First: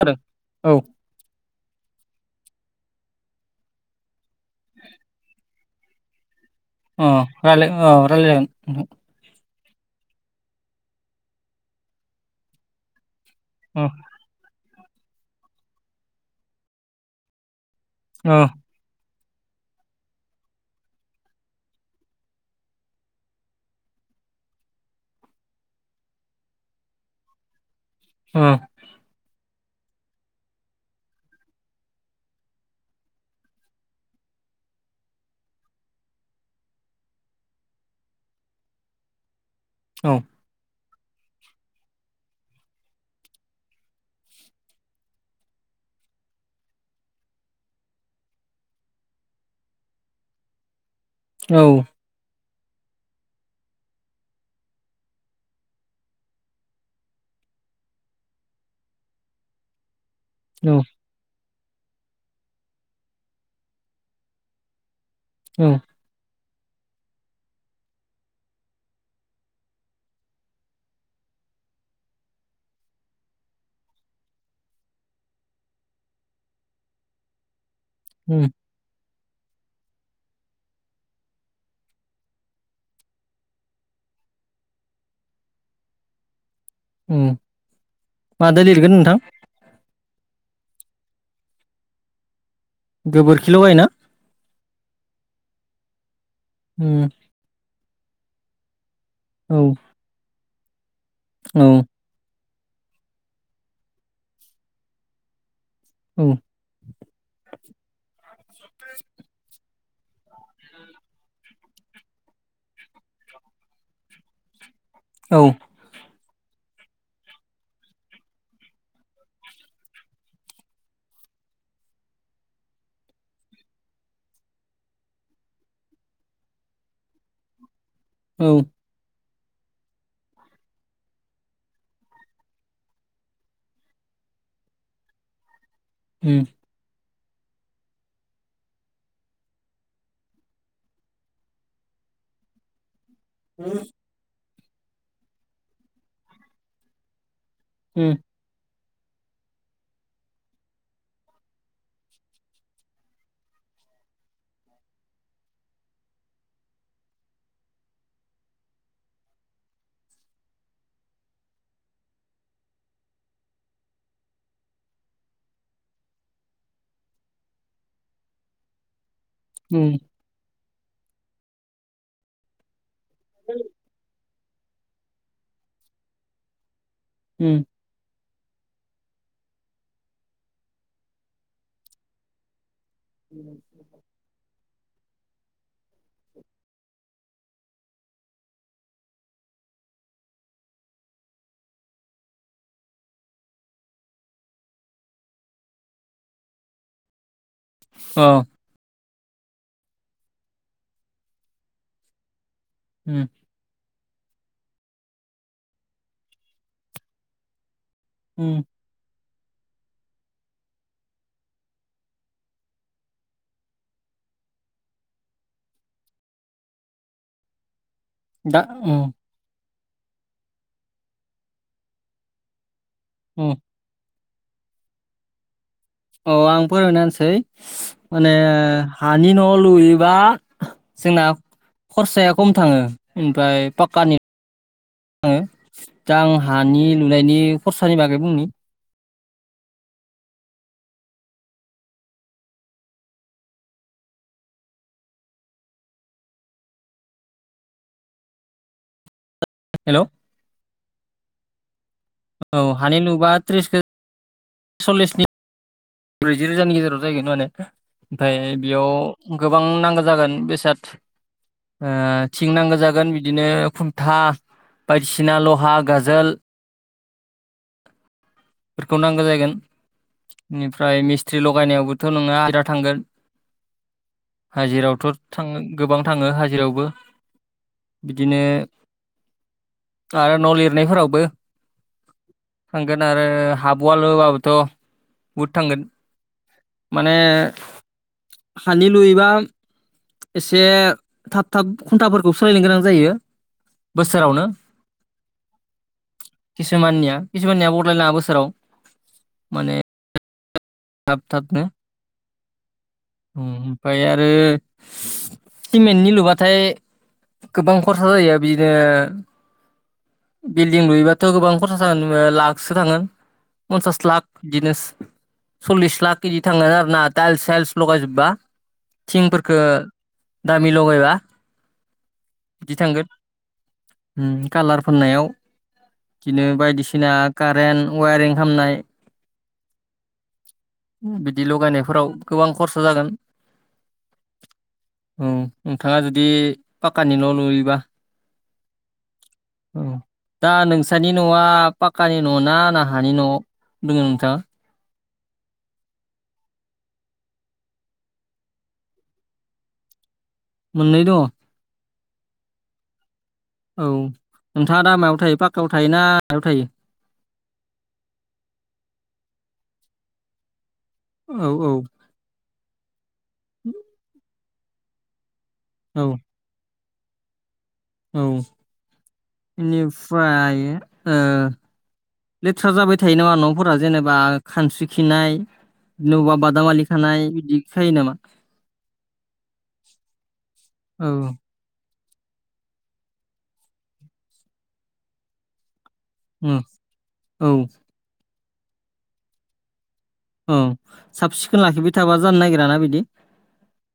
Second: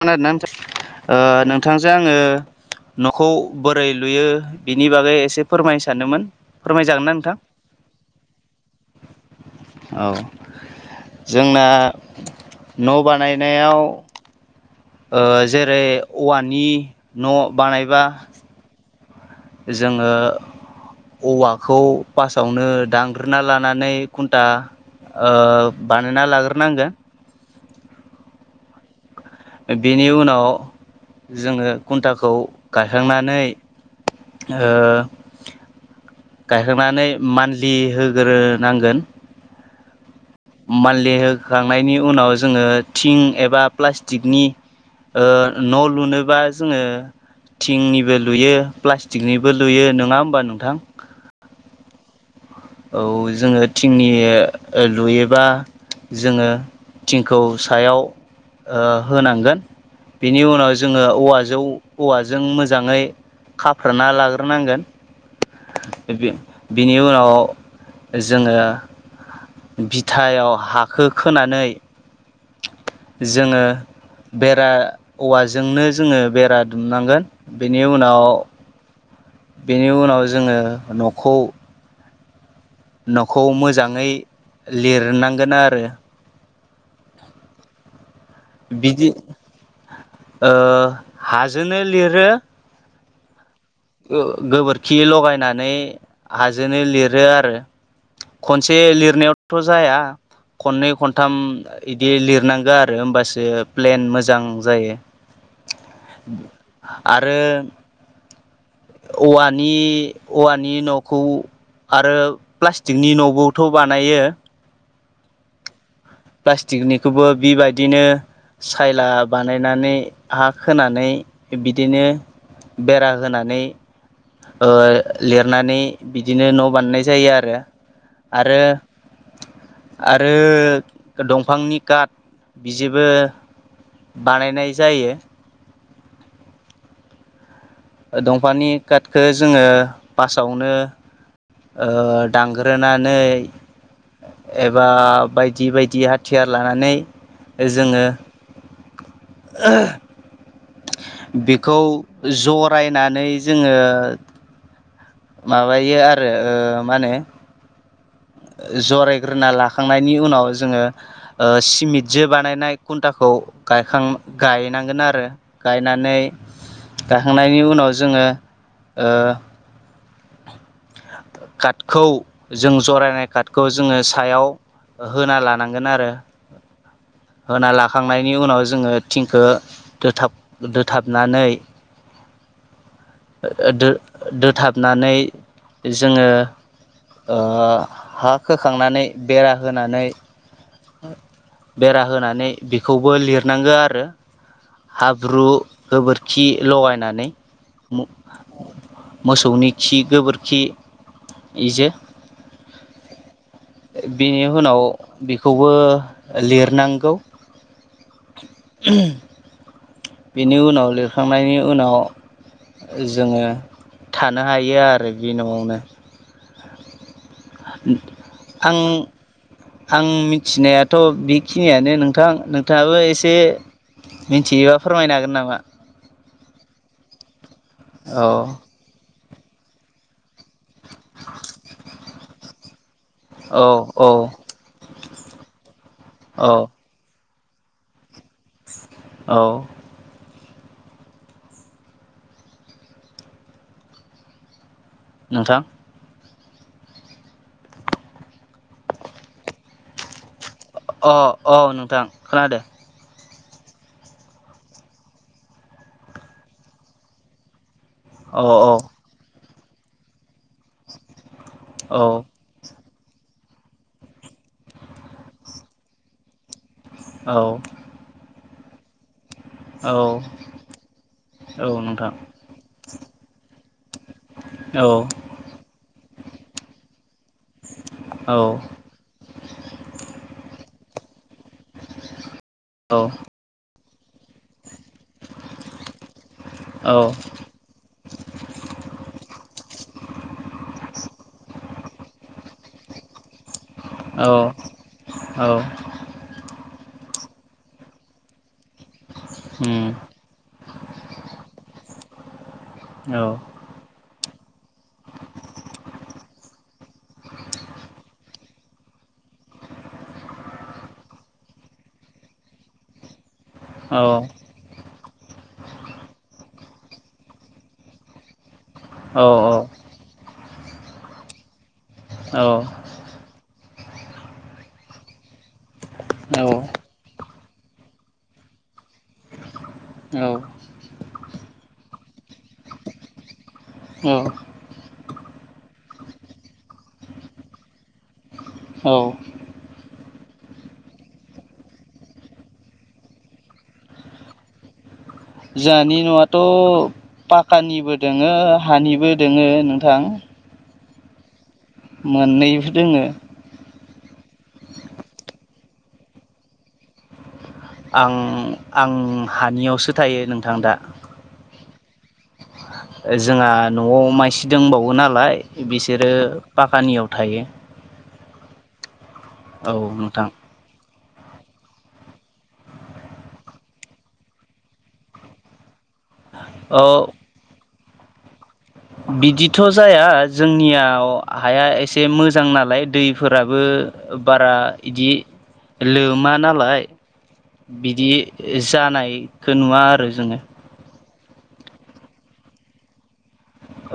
[unintelligible] आरोना खोनादों औ नोंथांजों आङो न'खौ बोरै लुयो बिनि बागै एसे फोरमायनो सानोदोमोन। अ राय अ रायला औ जोंना न' बानायनायाव नोंथां ओ जेरै औवानि न' बानायबा अ जोङो औवाखौ फासावनो दांग्रोना लानानै खुन्टा ओ बानायना लाग्रोनांगोन। उम। बेनि उनाव जोङो खुन्थाखौ गायखांनानै ओ गायखांनानै मान्थलि होग्रोनांगोन। औ। मानलि होखांनायनि उनाव जोङो थिं एबा प्लास्टिकनि ओ न' लुनोबा जोङो थिंनिबो लुयो प्लास्टिकनिबो लुयो नङा होमबा नंथां? औ। औ जोङो थिंनि लुयोबा जोङो टिंखौ सायाव ओ होनांगोन। बिनि उनाव औ जोङो औवा जौ औवाजों मोजाङै खाफ्राना लाग्रोनांगोन। औ बिनि उनाव जोङो बिथायाव हाखो खोनानै जोङो बेरा औवाजोंनो जोङो बेरा दुमनांगोन। बेनि उनाव उम बेनि उनाव जोङो न'खौ न'खौ मोजाङै लिरनांगोन आरो। उम माजों लिरगोन बिदि नोंथां? ओ हाजोंनो लिरो। गोबोर ओ गोबोरखि लगायनानै हाजोंनो उम लिरो आरो। खनसे औ लिरनायावथ' जाया खननै खनथाम औ इदि लिरनां आरो होमबासो प्लेन मोजां जायो। औ आरो औवानि औवानि न'खौ आरो प्लास्टिकनि न'बोथ' बानायो औ प्लास्टिकनिखौबो बेबायदिनो सायला बानायनानै हा खोनानै बिदिनो बेरा होनानै ओ लिरनानै बिदिनो न' बानायनाय जायो आरो। आरो आरो दंफांनि काट बिजोंबो बानायनाय जायो। हुम दंफांनि काटखौ जोङो फार्स्ट आवनो ओ दानग्रोना नै एबा बायदि बायदि हाथियार लानानै जोङो उम बेखौ जरायनानै जोङो माबायो आरो ओ मा होनो जरायग्रोना लाखांनायनि उनाव जोङो ओ सिमिदजों बानायनाय खुन्टा खौ गायखां गायनांगोन आरो गायनानै गाखांनायनि उनाव जोङो ओ [inaudible] कार्टखौ जों जरायनाय कार्टखौ जोङो सायाव होना लानांगोन आरो उम होना लाखांनाय नि उनाव जोङो थिंखौ दोथाब दोथाबनानै दो-दोथाबनानै जोङो ओ हा खोखांनानै बेरा होनानै बेरा होनानै बेखौबो लिरनांगो आरो। हाब्रु गोबोरखि लगायनानै अ मोसौनि खि गोबोर खि इजो उम बेनि उनाव बेखौबो लिरनांगौ। उम [unintelligible] बेनि उनाव लिरखांनायनि उनाव जोङो थानो हायो आरो बे न'आवनो। दा आं उम। आं मिथिनायाथ' बेखिनियानो नोंथां नोंथाङाबो एसे। उम मिथियोबा फोरमायनो हागोन नामा। औ आं फोरोनाहोनसै औ माने ओ हानि न' लुयोबा। जोंना खरसाया खम थाङो औ इनफाय औ पाक्कानि आङो दा आं औ हानि लुनायनि खरसानि बागै बुंनि। औ। नोंथां। हेल'। अ-अ नोंथां। खोनादो औ हानि नुुबा त्रिस [unintelligible] सल्लिसनि ब्रैजि रोजानि गेजेराव जाहैगोन माने। औ प्राय औ बेयाव गोबां नांगो जागोन बेसाद ओ औ थिं नांगो जागो गोन बिदिनो खुनथा बायदिसिना लहा गाजोल औ। फोरखौ नांगो जायगोन। औ इनिफ्राय मिस्ट्रि औ लगायनायावबोथ' नोंथां नोंङो बिराद थांगोन। औ हाजिरावथ' थांगोम गोबां थाङो हाजिरावबो। औ बिदिनो आरो न' लिरनायफोरावबो। थांगोन आरो हाबवालहोबाबोथ' बहुद थांगोन। माने हानि लुयोबा। एसे थाब-थाब खुन्थाफोरखौ सोलायनो गोनां जायो। बोसोरावनो औ-औ। किसुमाननिया किसुमाननिया बलाय लाङा बोसोराव। उम। माने थाब थाबनो। औ ओमफ्राय आरो सिमेन्टनि लुबाथाय। गोबां खरसा जायो। बिदिनो बिल्डिं लुयोबाथ' गोबां खरसा [unintelligible] ओ लाखसो थांङो। औ पन्सास औ लाख बिनोस सल्लिस लाख केदि थांगोन आरोना टाइल्स साइल्स लगायजोबबा औ थिंफोरखो दामि लगायबा बिदि थांगोन। उम कालार फोननायाव खिनो बायदिसिना। कारेन्ट वायारिं खामनाय। उम बिदि लगायनायफोराव गोबां खरसा जागोन। औ [unintelligible] नोंथाङा जुदि पाक्कानिल' लुयोबा। औ। औ दा नोंसोरनि न'आ पाक्कानि न' ना हानि न' दोङो नोंथाङा। जानि न'आथ'। पाक्कानिबो दोङो हानिबो दोङो नोंथां। मोननै दङ। मोननैबो दोङो। औ नोंथाङा दामायाव थायो पाक्कायाव थायोना हायाव थायो। आं-आं हानियावसो थायो नोंथां दा। ओ औ औ जोंहा न'आव मायसि दंबावो नालाय। औ बिसोरो पाक्कानियाव थायो। औ औ नोंथां इनिफ्रायो ओ। लेथ्रा जाबाय थायो नामा न'फोरा जेनेबा खानस्रि खिनाय। नैबा औ बादामालिखानाय बिदिखायो नामा। बिदिथ' जाया जोंनियाव औ हाया ए से मोजां नालाय दैफोराबो बारा इदि लोमा उम नालाय औ बिदि जानायखौ नुवा आरो जोङो ओं साब सिखोन लाखिबाय थाबा जानो नागिराना बिदि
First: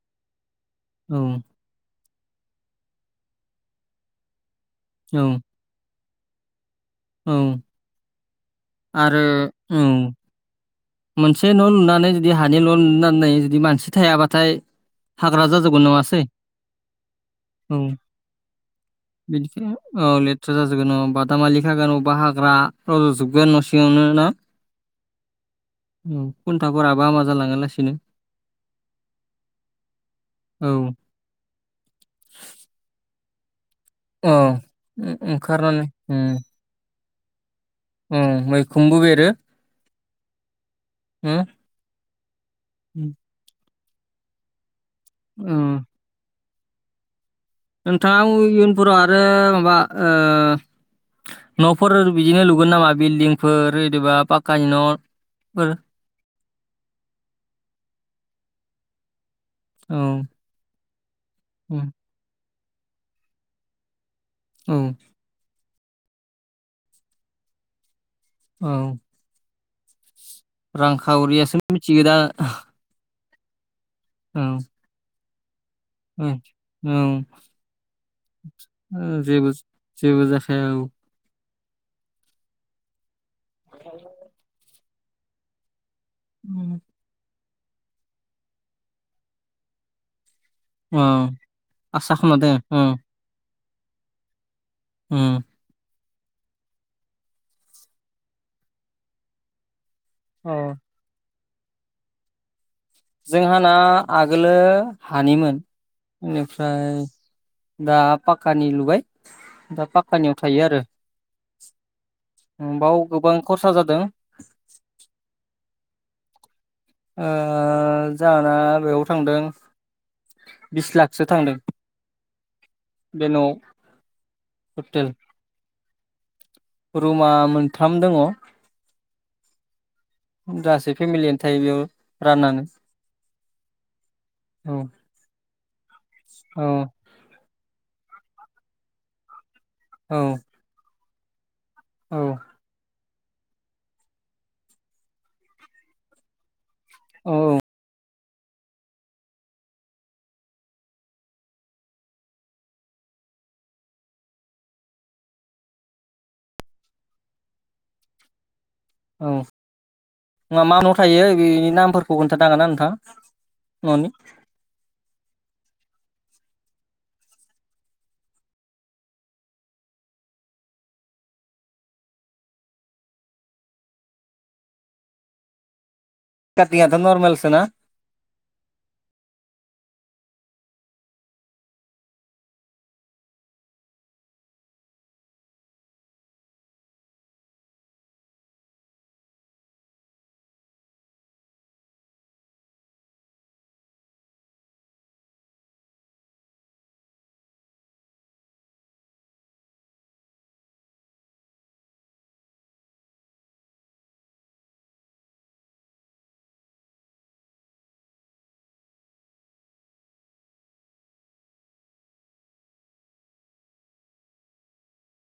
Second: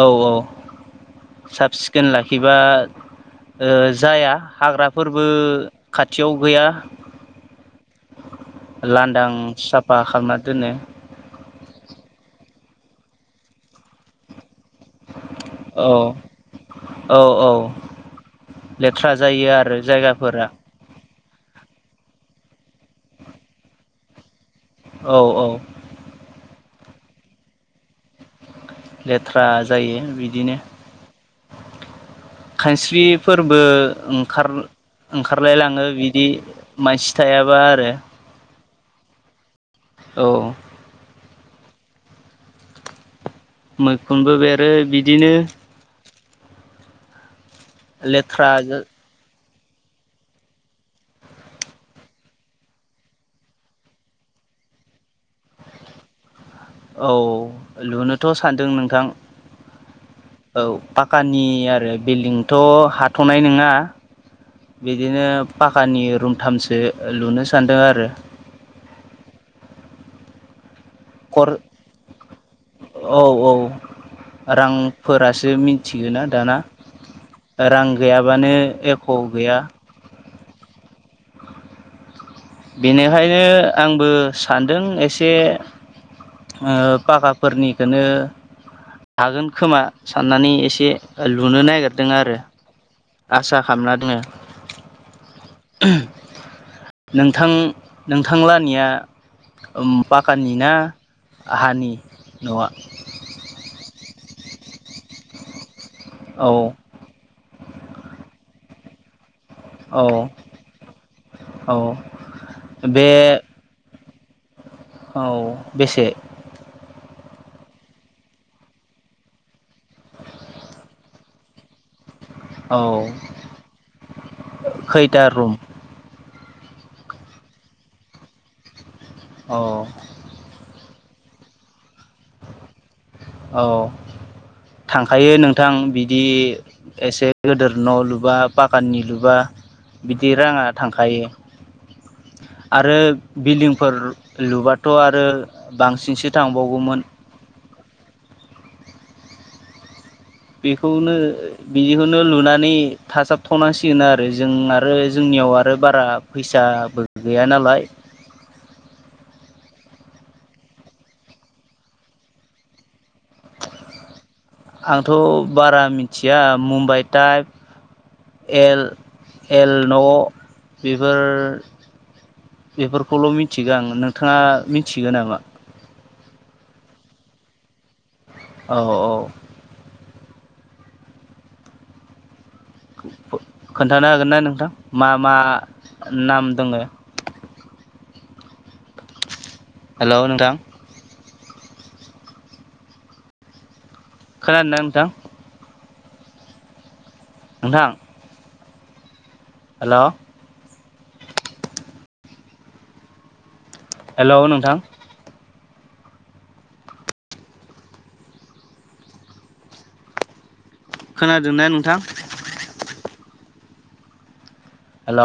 औ औ औ साब सिखोन लाखिबा ओ जाया औ हाग्राफोरबो खाथियाव गैया औ आरो लांदां साफा औ खालामना दोनो। मोनसे न' लुनानै जुदि हानि न' लुनानै जुदि मानसि थायाबाथाय हाग्रा जाजोबोगोन औ नङासै औ। लेथ्रा बिनिख जायो आरो औ जायगाफोरा लेथ्रा जाजोबोगोन बा दामालि खागोन औबा हाग्रा रज'जोबगोन न' सिङावनो ना। औ औ फोराबो आमा जालांगोन लासैनो लेथ्रा जायो बिदिनो औ खानस्रि फोरबो औ ओंखार ओंखारलायलाङो ओंखारनानै बिदि उम मानसि थायाबा आरो उम मैखोमबो बेरो। औ हो उम मैखुनबो बेरो बिब ओं नोंथाङा लेथ्रा उइयुनफोराव आरो माबा ओ न'फोर बिदिनो लुगोन नामा बिल्डिंफोर एदबा पाक्कानि न' फोर औ लुनोथ' सानदों नोंथां औ औ फाक कानानि उम आरो बिल्डिंथ' हाथ'नाय नङा बिदिनो पाककनि रुमथामसो लुनो सान्दों आरो ओं खर रांखावरियासो मिथिगो दा। औ औ औ रांफोरासो मि थिगोना औ दाना रां गैयाबानो औ एख' जेबो गैया। जेबो औ बेनिखायनो आंबो सानदों एसे ओ पाका फोरनिखौनो हागोन खोमा साननानै एसे औ लुनो नागिरदों आसा आरो खालामना दोन औ आसा खालामना दोङो। उम नोंथां नोंथांलानिया ओम पाकानि औ ना हानि न'आ? जोंहाना आगोलो हानिमोन औ बेनिफ्राय दा पाकानि लुबाय दा औ पाककानियाव थायो आरो औ बाव बे गोबां खरसा जादों। औ बेसे? ओ जाहोना बेयाव थांदों बिस लाखसो थांदों। औ बेे न'आव हटेल खैथा रुम रुमा मोनथाम दङ। औ गासै फेमिलियानो थायो बेयाव राननानै। औ औ थांखायो नोंथां बिदि औ एसे गोदोर न' लुबा ‌ बागाननि लुबा औ बिदि राङा थांखायो। औ। आरो बिल्दिंफोर लुबाथ' आरो बांसिनसो थां। बावगौमोन। औ औ बेखौनो बिदिखौनो लुनानै थाजाबथ'नांसिगोन आरो जों आरो जोंनि जोंनियाव आरो बारा फैसाबो गैया नालाय औ मा मा न' थायो बेनि नामफोरखौ खोन्थानो हागोन ना नोंथां। न'नि आंथ' बारा मिथिया मुम्बाइ टाइप एल एल न' बेफोर बेफोरखौल' मिथिगोन आं नोंथाङा मिथियो नामा? [unintelligible] नर्मेलसोना औ औ। खोन्थानो हागोन ना नोंथां मा मा नाम दङ [inaudible] हेल' नोंथां! खोनानो ना नोंथां। नोंथां। हेल'। हेल' नोंथां। खोनादोंना नोंथां। हेल'।